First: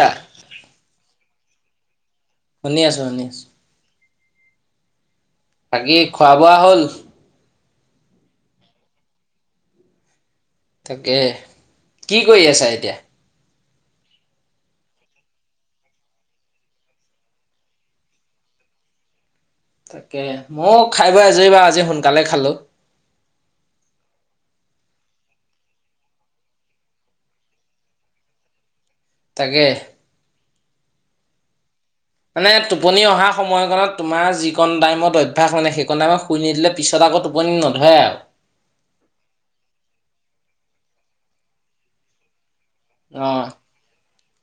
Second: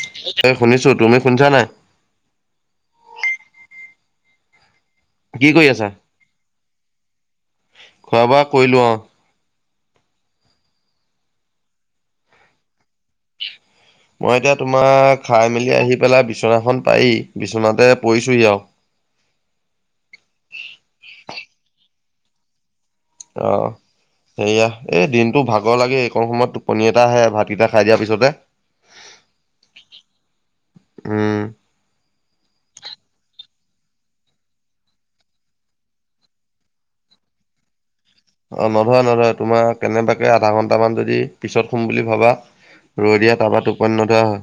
ছা এ শুনিছোঁ, তুমি শুনিছা নাই? শুনি আছোঁ, শুনি আছোঁ। কি কৰি আছা বাকী খোৱা-বোৱা হ'ল? খোৱা বোৱা কৈলো অ। তাকে কি কৰি আছা এতিয়া? [unintelligible] মই এতিয়া তোমাৰ খাই মেলি আহি পেলাই বিছনাখন পায়ি বিচনাতে পৰিছোহি আৰু। তাকে মই খাই বই আজৰি বাৰু আজি সোনকালে খালো। আহঁ। সেয়া এই দিনতটো ভাগৰ লাগে, এইকণ সময়ত টোপনিৰ, এটা আহে ভাতকেইটা খাই দিয়াৰ পিছতে তাকে উম। মানে টোপনি অহা সময়কত তোমাৰচোন টাইমত অভ্যাস ম নে সেইখন টাইমত শুই নিদিলে পিছত আকৌ টোপনি ন ধৰে আৰু অ নধৰে নধৰে তোমাৰ কেনেবাকে আধা ঘন্টামান যদি পিছত সোম বুলি ভাবা ৰই অ দিয়া টাপা টোপনী নধৰা হয়।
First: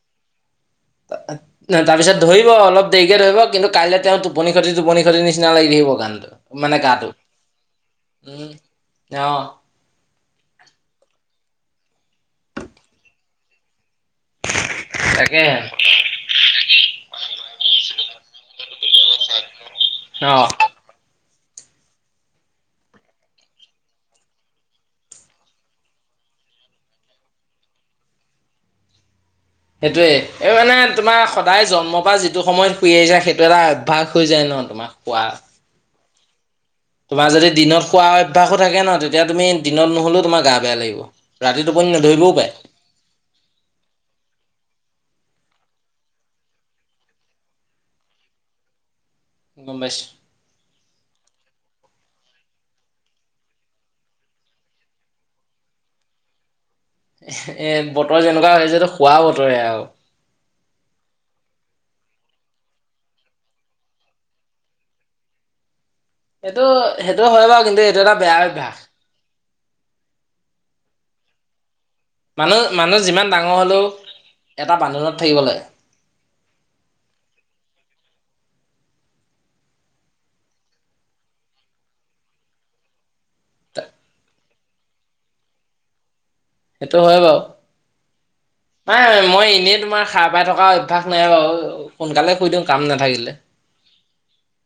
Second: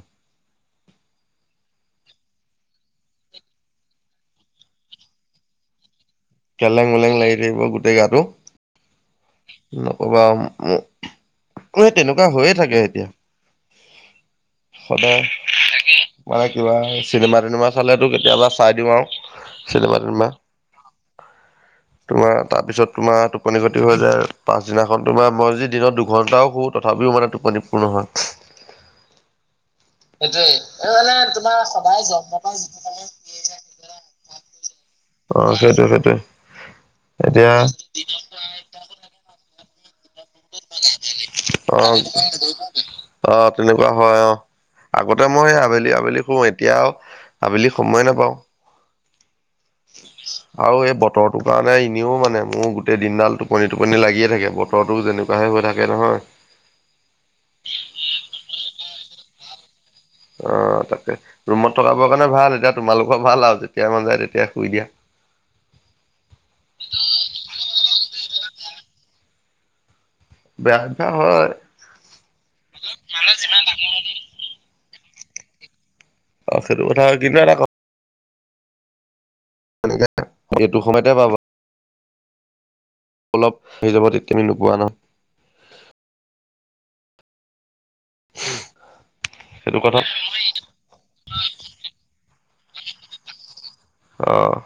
তাৰপিছত ধৰিব অলপ দেৰিকে ধৰিব কিন্তু কাইলৈ তেওঁ টোপনি খতি টোপনি খতি নিচিনা লাগি থাকিব গাটো। মানে কেলেং মেলেং লাগি থাকিব গোটেই গাটো, উম অ নকবা আৰু। অ সেই তেনেকুৱা হৈয়ে থাকে এতিয়া। সদায় তাকে মানে কিবা চিনেমা তিনেমা চালেতো কেতিয়াবা চাই দিওঁ আৰু। চিনেমা তিনেমা অ তোমাৰ তাৰ পিছত তোমাৰ টোপনি ক্ষতি হৈ যায় পাছদিনাখন তোমাৰ মই যদি দিনত দুঘন্টাও শো তথাপিও মানে টোপনি পূৰ নহয়। সেইটোৱেই এই মানে তোমাৰ সদায় জন্মৰ পৰা যিটো সময়ত শুই আহিছা সেইটো এটা অভ্যাস হৈ যায় ন তোমাৰ। খোৱা অ সেইটো সেইটোৱে। তোমাৰ যদি এতিয়া দিনত শুৱা অভ্যাসো থাকে ন তেতিয়া তুমি দিনত নোশুলো তোমাৰ গা বেয়া লাগিব ৰাতি অ টোপনি নধৰিবও পায়। অ তেনেকুৱা হয় অ আগতে মই আবেলি আবেলি শুওঁ এতিয়া আও আবেলি সময় নাপাওঁ। গম পাইছো। আৰু এই বতৰটোৰ কাৰণে এনেও মানে মোৰ গোটেই দিনডাল টোপনি টোপনি লাগিয়ে থাকে বতৰটো যেনেকুৱাহে হৈ থাকে নহয়। [inaudible] এ বতৰ যেনেকুৱা হৈছে শোৱা বতৰ আৰু অ তাকে ৰুমত থকাবৰ কাৰণে ভাল এতিয়া তোমালোকৰ ভাল আৰু যেতিয় মন যায় তেতিয়াাই শুই দিয়া। [inaudible] দাদা বেয়া অভ্যাস, [unintelligible] হয়। মানুহ মানুহ যিমান ডাঙৰ হ'লেও এটা বান্ধোনত থাকিব লাগে। অ সেইটো কথা হয়। [unintelligible] এইটো সময়তে পাবা। অলপ হিচাপত এতিয়া আমি নোপোৱা নহয়। সেইটো হয় বাৰু নাই মই সেইটো এনেই কথা তোমাৰ সাৰ পাই থকা অভ্যাস নাই বাৰু সোনকালে শুই দিওঁ। কাম নাথাকিলে। অ',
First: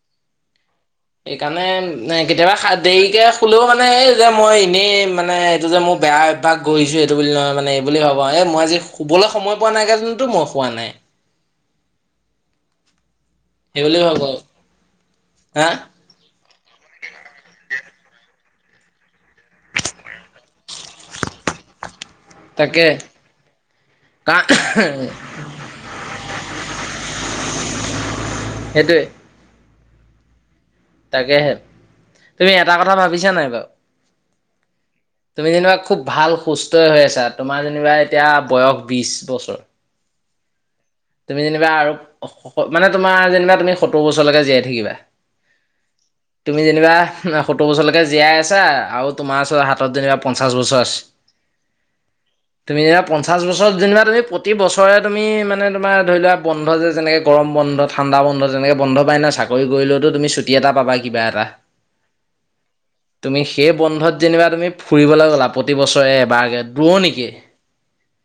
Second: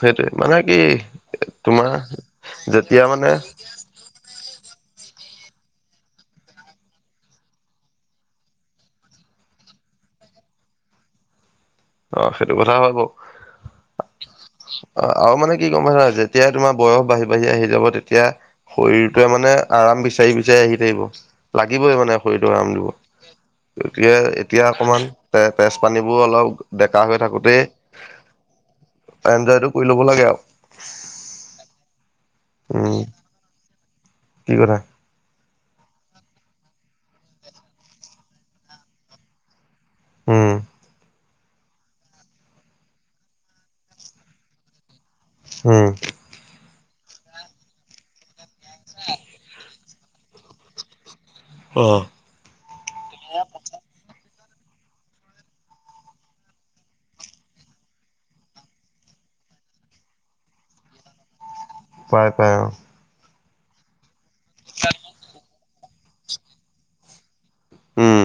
সেইটোৱে, মানে। কি সেইকাৰণে, তোমাৰ এ সা কেতিয়াবা যেতিয়া দেৰিকে মানে শুলেও মানে, এই যে মই। এনেই মানে, এইটো যে মোৰ বেয়া অভ্যাস গৈছে এইটো বুলি নহয় মানে, এই বুলি ভাবো এই মই যে শুবলৈ সময় পোৱা নাই কাৰনেটো, মই শুৱা নাই। অ', সেইটো কথা হয় বাৰু। সেইবুলি ভাবো অ', আৰু মানে কি হা গম পাইছানে নাই, যেতিয়াই তোমাৰ বয়স বাঢ়ি, বাঢ়ি আহি যাব তেতিয়া তিয়া, শৰীৰটোৱে মানে আৰাম বিচাৰি, বিচাৰি আহি থাকিব, লাগিবই মানে। শৰীৰটো আৰাম তাকে দিব। গতিকে, কাৰণ এতিয়া অকমান তে তেজ পানীবোৰ অলপ ডেকা হৈ থাকোতেই, সেইটোৱে এনজয়টো কৰি ল'ব লাগে আৰু। তাকেহে, তুমি এটা কথা উম ভাবিছা নাই বাৰু। কি কথা? তুমি যেনিবা খুব ভাল সুস্থই হৈ আছা, তোমাৰ যেনিবা এতিয়া বয়স বিশ বছৰ। উম। তুমি যেনিবা, আৰু মানে তোমাৰ যেনিবা তুমি সত্তোৰ বছৰলৈকে জীয়াই থাকিবা। হম। তুমি যেনিবা সত্তোৰ বছৰলৈকে জীয়াই আছা, আৰু তোমাৰ ওচৰত হাতত যেনিবা পঞ্চাশ বছৰ আছে। তুমি যেনিবা, পঞ্চাশ বছৰত যেনিবা, তুমি প্ৰতি বছৰে তুমি মানে। তোমাৰ ধৰি লোৱা, বন্ধ যেনেকে গৰম বন্ধ, ঠাণ্ডা বন্ধ তেনেকে বন্ধ পায় নাই, চাকৰি কৰিলেও তুমি ছুটি এটা পা পাবা, কিবা এটা। পাই, পাই অ'। তুমি সেই বন্ধত যেনিবা তুমি ফুৰিবলৈ গ'লা, প্ৰতিবছৰে এবাৰকে দূৰনিকে। উম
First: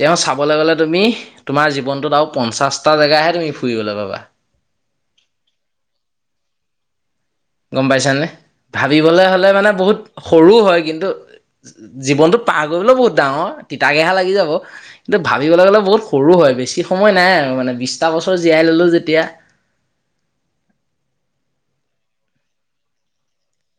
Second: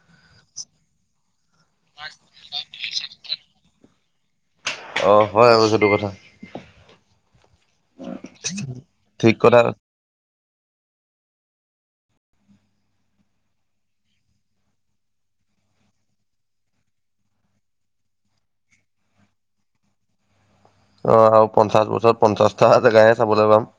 তেওঁ, চাবলৈ গ'লে তুমি তোমাৰ জীৱনটোত, আৰু পঞ্চাশটা জেগাহে তুমি ফুৰিবলৈ পাবা। অহ' হয় আৰু সেইটো কথা। গম পাইছানে, ভাবিবলে ঠিক হ'লে কথা মানে বহুত সৰু হয় কিন্তু জীৱনতো পাৰ কৰিবলৈও বহুত ডাঙৰ, তিতা কেহা লাগি যাব, কিন্তু ভাবিবলৈ গ'লে বহুত সৰু হয়। বেছি সময় নাই আৰু মানে, বিশটা বছৰ জীয়াই ল'লো যেতিয়া। অহ' আৰু পঞ্চাশ বছৰত পঞ্চাশটা জেগাহে চাবলৈ পাম।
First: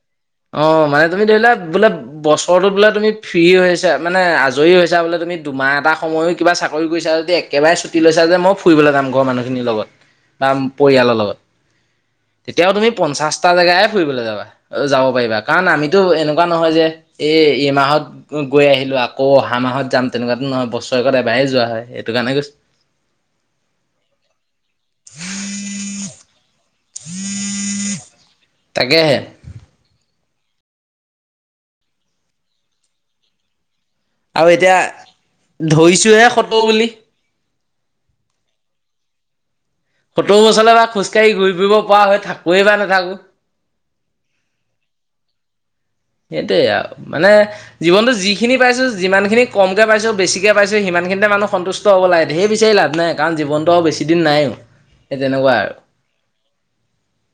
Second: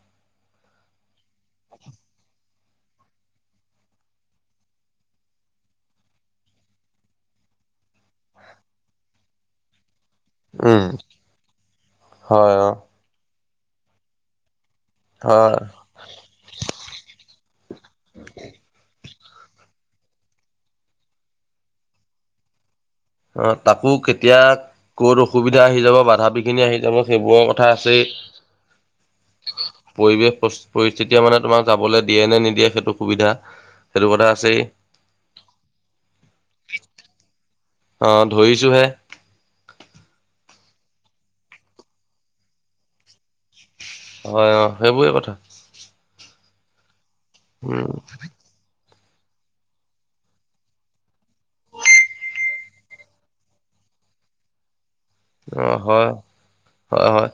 অহ' মানে তুমি ধৰিলোৱা, বোলে বছৰটোত বোলে তুমি ফ্ৰী হৈছা, মানে আজৰি হৈছো বোলে তু তুমি দুমাহ এটা সময়ো কিবা চাকৰি কৰিছা যদি, একেবাৰে ছুটি লৈছা যে, মই ফুৰিবলৈ যাম ঘৰৰ মানুহখিনিৰ লগত। বা উম পৰিয়ালৰ লগত, হয় অ তেতিয়াও তুমি পঞ্চাশটা জেগাহে ফুৰিবলৈ যাবা। যাব পাৰিবা হয় কাৰণ, আমিতো এনেকুৱা নহয় যে, এই এইমাহত গৈ আহিলো আ আকৌ, অহা মাহত যাম তেনেকুৱাতো নহয়, বছৰেকত এবাৰেই যোৱা হয়, এইটো কাৰণে কৈছো। অ তাকো কেতিয়া এতিয়া মোৰ সেইবোৰৰ কথা আছে‌ই। তাকেহে। পৰিৱেশ পৰিস্থিতিয়ে মানে তোমাক যাবলৈ দিয়ে নে নিদিয়ে সেইটো সুবিধা। সেইটো কথা আৰু আছেই এতিয়া ধৰিছো হে, সত্তৰ বুলি। অহ' ধৰিছো হে। সত্তৰ বছলে বা খোজকাঢ়ি ঘূৰি ফুৰিব পৰা হৈ থাকোৱেই বা নাথাকো। হয় অ' সেইবোৰেই কথা। সেইটোৱে আৰু মানে উম জীৱনতো যিখিনি পাইছো যিমানখিনি কমকে পাইছো, বেছিকে পাইছো সিমানখিনতে মানুহ সন্তুষ্ট হ'ব লাগে, ধেৰ বিচাৰি লাভ নাই কাৰণ জীৱনটো বেছি বেছিদিন নাইয়ে। অ হয় হয় হয়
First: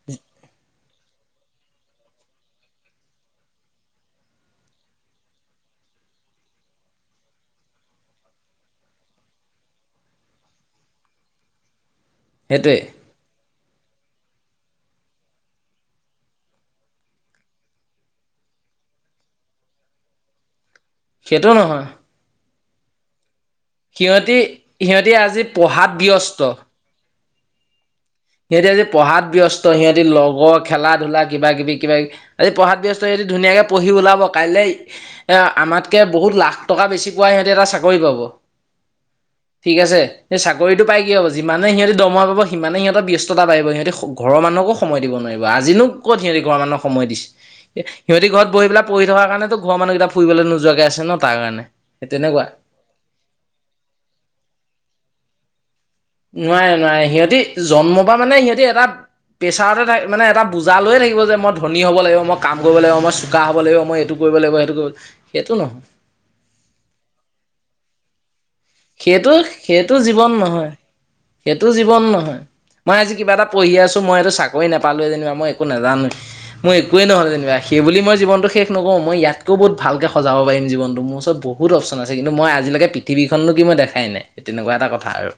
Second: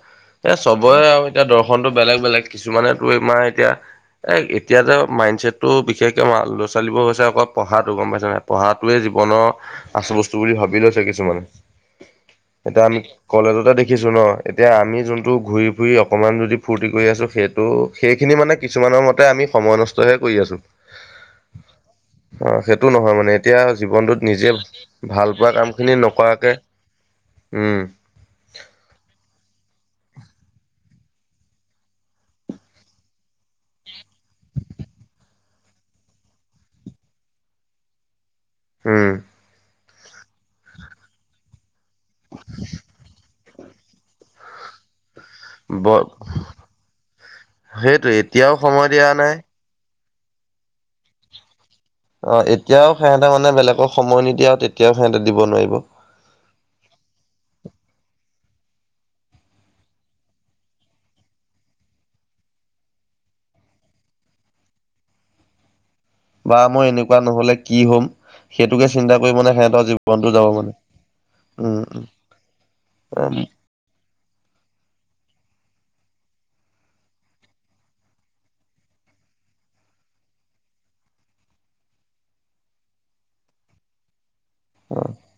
এই চবৰে আৰু এতিয়া দৰ্শনটো বেলেগ বেলেগ, কিছুমানে তোৰ আমাৰ এতিয়া এ এতিয়াত মাইণ্ড ছেটটো বিশেষকে ল'ৰা ছোৱালীৰ হৈছে অকল পঢ়াটো গম পাইছ নাই পঢ়াটোৱে জীৱনৰ আচল বস্তু বুলি ভাবি লৈছে কিছুমানে সেইটোৱে এতিয়া আমি কলেজতে দেখিছোঁ নহয় এতিয়া আমি যোনটো, ঘূৰি-ফুৰি অকণমান যদি ফূৰ্তি কৰি আছোঁ, সেইটো, সেইখিনি মানে কিছুমানৰ মতে আমি সময় নষ্টহে কৰি আছোঁ। সেইটো নহয় অ', সেইটো নহয়, মানে এতিয়া জীৱনটোত সিহঁতি নিজে সিহঁতি ভাল আজি পোৱা পঢ়াত কামখিনি ব্যস্ত নকৰাকে উম। সিহঁতি আজি পঢ়াত ব্যস্ত, সিহঁত যদি লগৰ, খেলা-ধূলা, কিবা-কিবি, কিবা-কিবি, আজি পঢ়াত ব্যস্ত, সিহঁতি ধুনীয়াকৈ পঢ়ি ওলাব কাইলৈ এ, আমাতকৈ বহুত লাখ টকা বেছি পোৱা সিহঁতি এটা চাকৰি পাব। হম। ঠিক আছে, সেই চাকৰিটো পাই কি হ'ব? যিমানেই সিহঁতি দৰমহা পাব, সিমানেই সিহঁতৰ ব্য ব্যস্ততা বাঢ়িব। সিহঁতি ঘৰৰ মানুহকো সময় দিব নোৱাৰিব। আজিনো ব ক'ত সিহঁতি ঘৰৰ মানুহক সময় দিছে? সেইটো সিহঁতি ঘৰত এতিয়াও বহি পেলাই, সময় পঢ়ি দিয়া থকাৰ নাই কাৰণেতো ঘৰ মানুহকেইতা ফুৰিবলৈ নোযোৱাকৈ আছে ন? তাৰ কাৰণে সেই তেনেকুৱা অ', এতিয়াও সিহঁতে মানে, বেলেগক সময় নিদিয়ে আৰু তেতিয়াও সিহঁতে দিব নোৱাৰিব। নোৱাৰে, নোৱাৰে। সিহঁতি জন্ম পা মানে, সিহঁতি এটা প্ৰেছাৰতেই তাই, মানে এটা, বোজা লৈয়ে থাকিব যে মই ধনী হ'ব লাগিব, মই কাম কৰিব লাগিব, মই চুকা হ'ব লাগিব, মই এইটো কৰিব লাগিব, সেইটো কৰিব লাগিব, এইটো নহয় বা মই এনেকুৱা নহ'লে কি হ'ম, সেইটোকে চিন্তা সেইটো কৰি মানে সিহঁতৰ সেইটো জীৱন জীৱনটো যাব নহয় মানে সেইটো উম জীৱন নহয়। মই আজি কিবা উম এটা পঢ়ি আছোঁ, মই এইটো চাকৰি নাপালোঁৱেই যেনিবা, মই একো নাজানোৱেই মই একোৱেই নহ'লোঁ যেনিবা, সেই বুলি মই জীৱনটো শেষ নকৰোঁ। মই ইয়াতকৈ বহুত ভালকৈ সজাব পাৰিম জীৱনটো। মোৰ ওচৰত বহুত অপচন আছে কিন্তু মই আজিলৈকে পৃথিৱীখননো কি মই দেখাই নাই তেনেকুৱা এটা কথা আৰু।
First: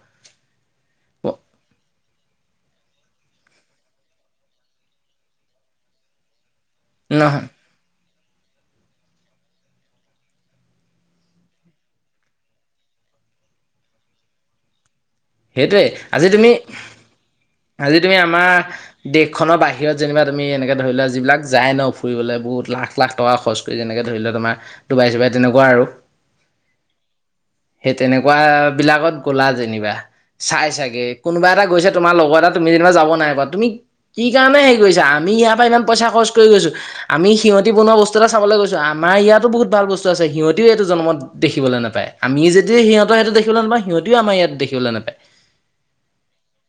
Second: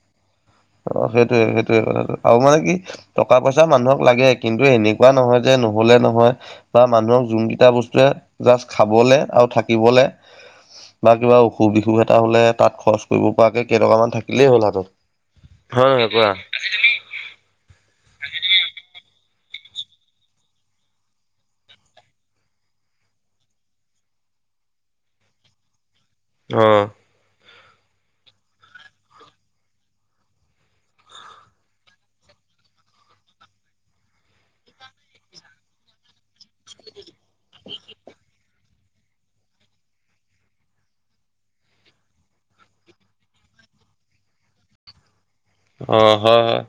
অ সেইটোয়ে সেইটোয়ে কথাটো আৰু মানে কি টকা পইচা পইচা মানুহক লাগে কিন্তু এনেকুৱা নহয় যে নহলে নহয় বা মানুহক নহয় যোনকেইটা বস্তুৱে জাষ্ট খাবলে আৰু থাকিবলে বা কিবা অসুখ বিসুখ এটা হ'লে তাত খৰচ কৰিব পৰাকে কেইটকামান থাকিলেই হ'ল হাতত। সেইটোৱে হয় নহয় আজি কোৱা তুমি আজি তুমি আমাৰ দেশখনৰ বাহিৰত যেনিবা তুমি এনেকে ধৰি লোৱা যিবিলাক যায় ন ফুৰিবলৈ বহুত লাখ লাখ লাখ টকা খৰচ কৰি যেনেকে ধৰি ল তোমাৰ ডুবাই চুবাই তেনেকুৱা আৰু। অহ। সেই তেনেকুৱা বিলাকত গ'লা যেনিবা। চাই চাগে কোনোবা এটা গৈছে তোমাৰ লগৰ এটা তুমি যেনিবা যাব নাই পা, তুমি কি কাৰণে হেৰি কৰিছা আম আমি ইয়াৰ পৰা ইমান পইচা খৰচ কৰি গছো আমি সিহতি বনোৱা বস্তু এটা চাবলৈ গৈছো। আমাৰ ইয়াতো বহুত ভাল বস্তু আছে সিহঁতিও এইটো জন্মত দেখিবলৈ নাপায়, আমিয়ে যদি সিহঁত সেইটো দেখিবলৈ নাপায় আম সিহঁতিও আমাৰ ইয়াত দেখিবলৈ নাপায়। অ হয়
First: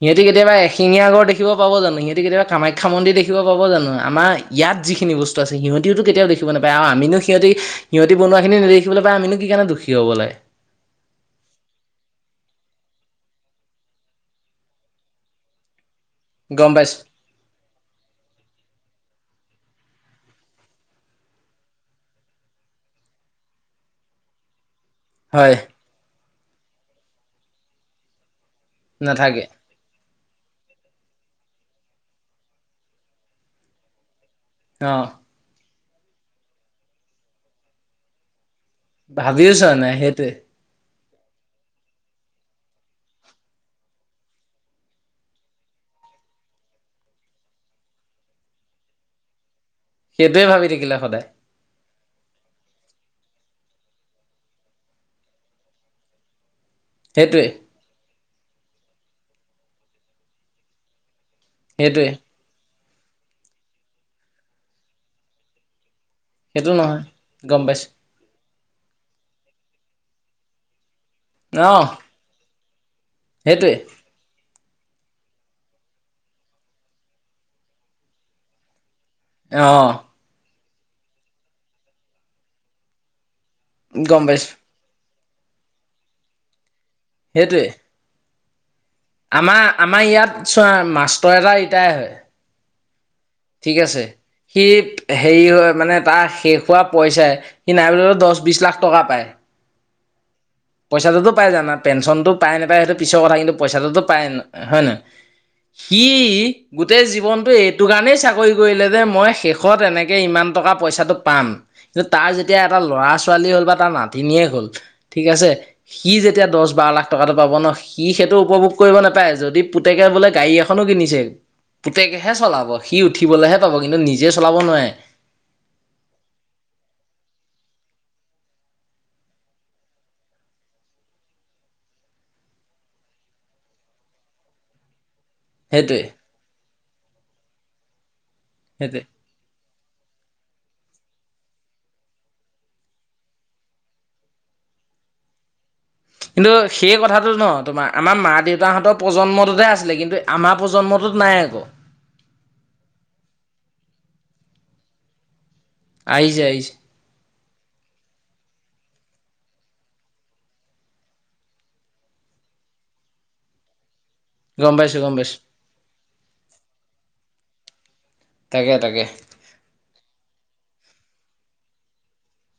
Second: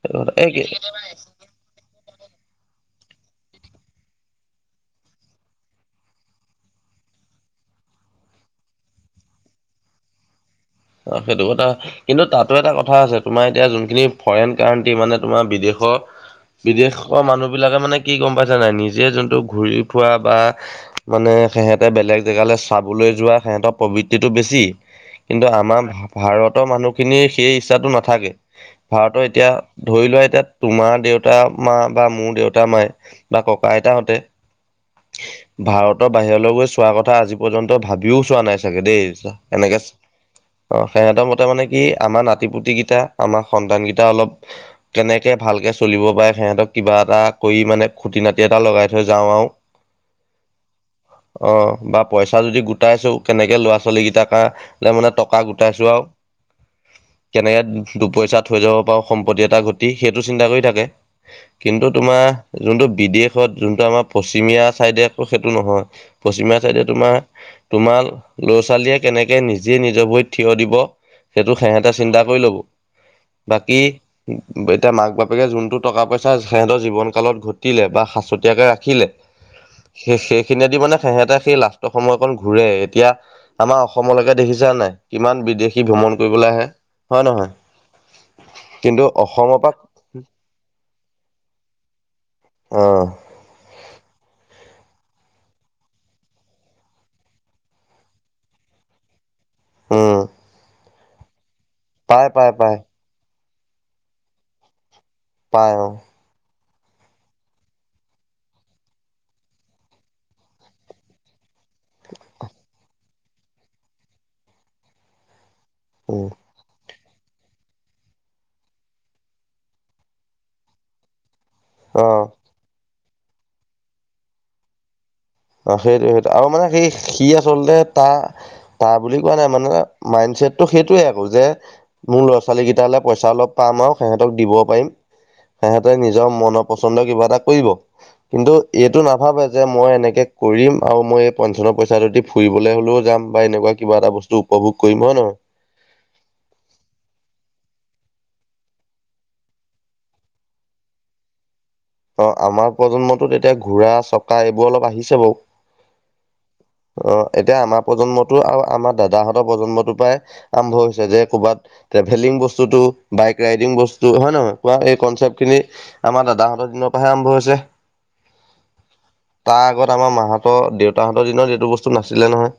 সিহঁতি হয় কেতিয়াবা এই এশিঙীয়া গড় দেখিব পাব জানো? সিহঁতি কেতিয়াবা কামাখ্যা মন্দিৰ দেখিব পাব জানো আমাৰ ইয়াত যিখিনি বস্তু আছে সিহঁতিও ত কেতিও দেখিব নাপায় আৰু আ আমিনো সিহঁতি সিহঁতি বনোৱাখিনি নেদেখিবলৈ পায় আমিনো কি কাৰণে দুখী হব লাগে। অ সেইটো কথা কিন্তু তাতো এটা কথা আছে তোমাৰ এতিয়া যোনখিনি ফৰেইন কাণ্ট্ৰি মানে তোমাৰ বিদেশৰ গম পাইছোঁ বিদেশৰ মানুহবিলাকে মানে কি গম পাইছে নাই নিজে যোনটো ঘূৰি ফুৰা বা মানে সিহঁতে বেলেগ জেগালৈ চাবলৈ যোৱা সিহঁতৰ প্ৰবৃত্তিটো বেছি। কিন্তু হয়। আমাৰ ভাৰতৰ মানুহখিনিৰ সেই ইচ্ছাটো নাথাকে। ভাৰতৰ নাথাকে এতিয়া ধৰি লোৱা এতিয়া তোমাৰ দেউতা মা বা মোৰ দেউতা, মায়, বা ককা, আইতাহঁতে অ'। ভাৰতৰ বাহিৰলৈ গৈ চোৱাৰ কথা, আজি পৰ্যন্ত ভাবিও চোৱা নাই চাগে দেই, ভাবিও চোৱা এনেকে। নাই সেইটোৱে অ', সিহঁতৰ মতে মানে কি, আমাৰ নাতি-পুতিকেইটা, আমাৰ সন্তান কেইটা, অলপ কেনেকে ভালকে চলিব পাৰে, সিহঁতক কিবা এটা কৰি মানে, খুটি নাতি এটা লগাই থৈ যাওঁ আৰু। সেইটোৱে ভাবি থাকিলে সদায় অ', বা পইচা যদি গোটাইছেও কেনেকে, ল'ৰা-ছোৱালী কেইটা কা মানে টকা গোটাইছো আৰু। সেইটোৱে কেনেকে দুপইচা থৈ যাব পাৰো, সম্পত্তি এটা ঘটি, সেইটো চিন্তা কৰি থাকে। কিন্তু, সেইটোৱে তোমাৰ যোনটো বিদেশত, যোনটো আমাৰ পশ্চিমীয়া চাইডে আকৌ সেইটো নহয়। পশ্চিমীয়া সেইটো চাইডে নহয় তোমাৰ, গম পাইছোঁ তোমাৰ ল'ৰা-ছোৱালীয়ে কেনেকে নিজে, নিজৰ ভৰিত থিয় দিব সেইটো অহ সিহেঁতে চিন্তা কৰি ল'ব, সেইটোৱে বাকী এতিয়া, মাক-বাপেকে যোনটো, টকা-পইচা সিহঁতৰ জীৱনকালত ঘটিলে বা সাঁচতীয়াকৈ ৰাখিলে অ'। সেইখিনিয়ে দি মানে, সেহেঁতে সেই লাষ্ট সময়কণ ঘূৰে, এতিয়া আমাৰ গম অসমলৈকে পাইছোঁ দেখিছা নাই। কিমান বিদেশী ভ্ৰমণ কৰিবলৈ আহে, হয় নহয়। সেইটোৱে কিন্তু অসমৰ আমাৰ, পৰা আমাৰ ইয়াত চোৱা, মাষ্টৰ এটা ৰিটায় হয়। আহ ঠিক আছে, সি হেৰি হয়, মানে তাৰ শেষ হোৱা পইচাই, সি নাই বুলি ক'লে, দহ, বিশ লাখ টকা পায়। উম। পইচাটোতো পাই যায় না, পেঞ্চনতোটো পাই নাপায়, সেইটো পিছৰ কথা কিন্তু পইচাটোতো পায়, হয় নাই। পাই অ সি গোটেই জীৱনটো এইটো কাৰণেই চাকৰি কৰিলে যে, মই শেষত এনেকে ইমান টকা-পইচাটো পাম। কিন্তু, তাৰ যেতিয়া এটা ল'ৰা-ছোৱালী হ'ল, বা তাৰ নাতিনীয়ে হ'ল, ঠিক আছে। সি উম যেতিয়া দহ বাৰ লাখ টকাটো পাব ন সি সেইটো উপভোগ কৰিব নাপায় যদি পুতেকে বোলে গাড়ী এখনো কিনিছে অ পুতেকেহে চলাব সি উঠিবলৈহে পাব কিন্তু নিজে চলাব নোৱাৰে অ সেইটো সেইটো আৰু মানে সেই সি আচলতে তা তা বুলি কোৱা নাই মানে মাইন ছেদটো সেইটোৱে আকৌ যে মোৰ ল'ৰা ছোৱালী কেইটালে পইচা অলপ পাম আও সিহঁতক দিব পাৰিম সিহঁতে সেইটোৱে নিজৰ মনৰ পচন্দ কিবা এটা কৰিব কিন্তু এইটো সেইটোৱে নাভাবে যে মই এনেকে কৰিম আও মই এই পেঞ্চনৰ পইচাটোদি ফুৰিবলে হলেও যাম বা এনেকুৱা কিবা এটা বস্তু উপভোগ কৰিম হয় ন নহয় [inaudible] কিন্তু সেই কথাটো ন তোমাৰ আমাৰ মা দেউতাহতৰ প্ৰজন্মটোহে আছিলে কিন্তু আমাৰ প্ৰজন্ম মটোত নাই আক অ আমাৰ প্ৰজন্মটোত এতিয়া ঘোঁৰা চকা এইবোৰ অলপ আহিছে বাও আহিছে আহিছ এতিয়া আমাৰ প্ৰজন্মটো আও আমাৰ দাদাহঁতৰ প্ৰজন্মটো পাই আৰম্ভ হৈছে যে ক'ৰবাত ট্ৰেভেলিং বস্তুটো বাইক ৰাইডিং বস্ ত হয় নহয় গম কোৱা পাইছো এই গম পাইছো কনচেপ্ট খিনি আমাৰ দাদাহঁতৰ দিনৰ পৰাহে আৰম্ভ হৈছে তাকে তাকে তাৰ আগত আমাৰ মাহতৰ দেউতাহতৰ দিনত এইটো বস্তু নাছিলে নহয়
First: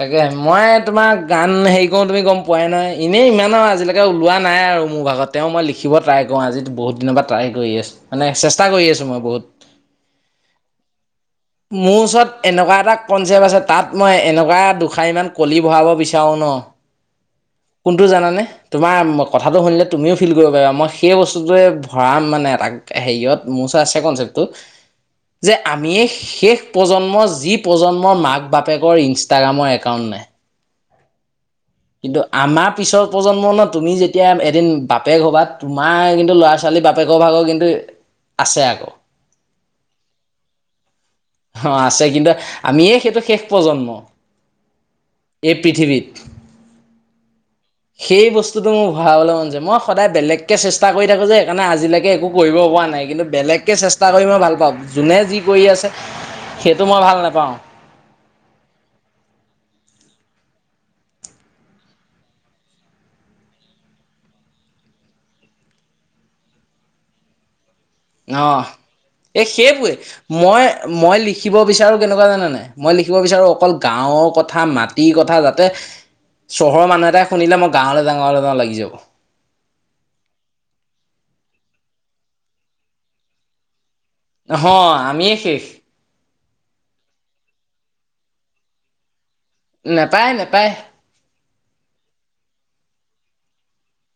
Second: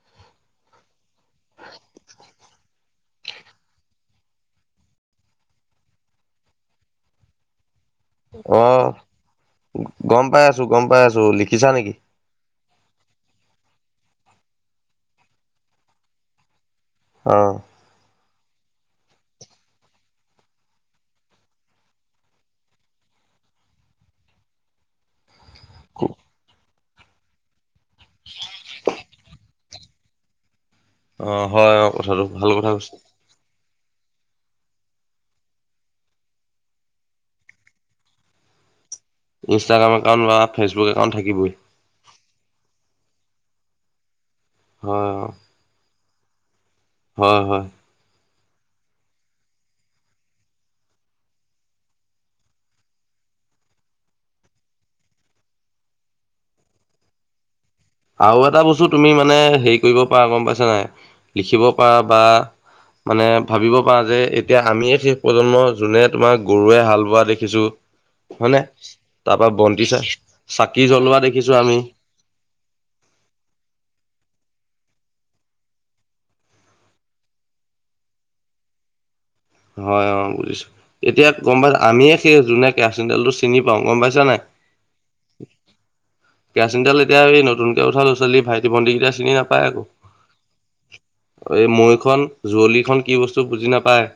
তাকে মই তোমাৰ গান হেৰি কৰো তুমি গম পোৱাই নাই এনেই ইমান আও আজিলৈকে ওলোৱা নাই আৰু মোৰ ভাগত তেওঁ মই লিখিব ট্ৰাই কৰোঁ আজি বহুত দিনৰ পৰা ট্ৰাই কৰি আছ মানে চেষ্টা অ' কৰি আছো মই বহুত গম পাই আছো গম পাই আছো লিখিছা নেকি মোৰ ওচৰত এনেকুৱা এটা কনচেপ্ট আছে তাত মই এনেক কা দুশাৰীমান কলি ভৰাব বিচাৰোঁ ন অ কোনটো জানানে তোমাৰ কথাটো শুনিলে তুমিও ফিল কৰিব পাৰিবা মই সেই বস্তুটোৱে ভৰাম মানে এটা হেৰিয়ত মোৰ মোৰ ওচৰত আছে কনচেপ্টটো। যে আমিয়ে শেষ প্ৰজন্মৰ যি প্ৰজন্মৰ মাক বাপেকৰ ইনষ্টাগ্ৰামৰ এক একাউন নাই। অ। হয় অ কিন্তু, কথাটো ভাল কথা আমাৰ কৈছে পিছৰ প্ৰজন্মত তুমি, যেতিয়া এদিন বাপেক হবা তোমাৰ কিন্তু ল'ৰা ছোৱালী বাপেকৰ ভাগৰ কিন্তু আছে আকৌ। ইনষ্টাগ্ৰমত একাউণ্ট বা ফেচবুক একাউণ্ট থাকিবই হাহ আছে কিন্তু আমিয়ে সেইটো শেষ প্ৰজন্ম হয় অ এই পৃথিৱীত। হয় হয়। সেই বস্তুটো মোৰ ভৰাবলৈ মন যায়, মই সদায় বেলেগকে চেষ্টা কৰি থাকো যে, সেইকাৰণে আজিলৈকে একো কৰিব পোৱা নাই, কিন্তু বেলেগকে চেষ্টা কৰি মই ভাল পাওঁ, যোনে যি কৰি আছে সেইটো মই ভাল নাপাওঁ। আৰু এটা বস্তু তুমি মানে, হেৰি কৰিব পাৰ গম পাইছা নাই, লিখিব পাৰা বা মানে ভাবিব পাৰা যে, এতিয়া আমিয়ে শেষ প্ৰজন্ম যোনে তোমাৰ গৰুৱে হাল বোৱা দেখিছো। অ হয়নে 'এই তাৰপা বন্তি সেইবোৰে, চা মই চাকি মই জ্বলোৱা দেখিছো লিখিব আমি বিচাৰো কেনেকুৱা জানে নাই মই লিখিব বিচাৰোঁ, অকল গাঁৱৰ কথা, মাটিৰ কথা যাতে চহৰৰ মানুহ এটাই শুনিলে, মই গাঁৱলৈ যাঁও যাওঁ লাগি যাব। হয় হয় বুজিছোঁ। এতিয়া গম পাও, আমিয়ে সেই বিলাক কেৰাচিন তেল চিনি পাওঁ গম পাইছ, নহয় আমিয়ে শেষ [unintelligible] কেৰাচিন তেল এতিয়া এই নতুন লৰা ছোৱালী ভাইটি ভণ্টিকিতা চিনি নাপ নাপাই আকৌ। নেপায় নেপায় এই মৈখন যুুৱলিখন কি বস্তু বুজি নাপায়।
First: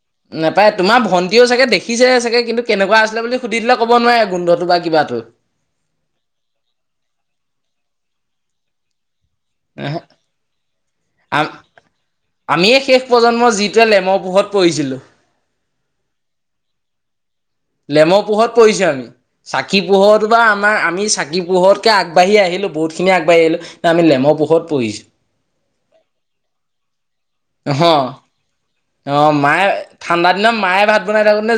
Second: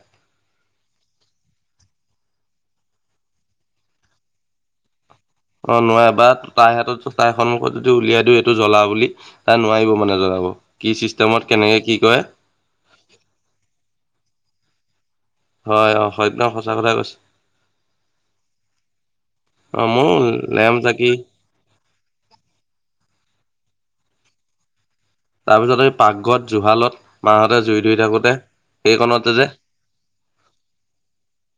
নাপায়, তোমাৰ ভণ্টিও চাগে দেখিছেহে চাগে, কিন্তু কেনেকুৱা আছিলে বুলি সুধি দিলে, ক'ব নোৱাৰে, গোন্ধটো বা কিবাটো। অ', নোৱাৰে ‌বা তাই হাতত, তাই সন্মুখত যদি উলিয়াই দিওঁ, এইটো জ্বলাও বুলি তাই নোৱাৰিব মানে‌‌ জ্বলাব, কি আম চিষ্টেমত, কেনেকে কি কৰে। আমিয়ে শেষ প্ৰজন্ম, যিটোৱে লেমৰ পোহৰত পঢ়িছিলোঁ। হয়, অ', একদম সঁচা কথাই কৈছে। লেমৰ পোহৰত পঢ়িছোঁ আমি। চাকি অ মোৰ পোহৰতোটো, লেম আমাৰ, আমি চাকি পোহৰতকে আগবাঢ়ি আহিলো বহুত। খিনি আগবাঢ়ি আহিলোঁ, আমি লেমৰ পোহৰত পঢ়িছোঁ। তাৰপিছতে এই পাকঘৰত, জুহালত মাহতে জুই অ ধৰি থাকোঁতে অ', মায়ে, ঠাণ্ডা দিনত মায়ে, ভাত বনাই থাকোঁতে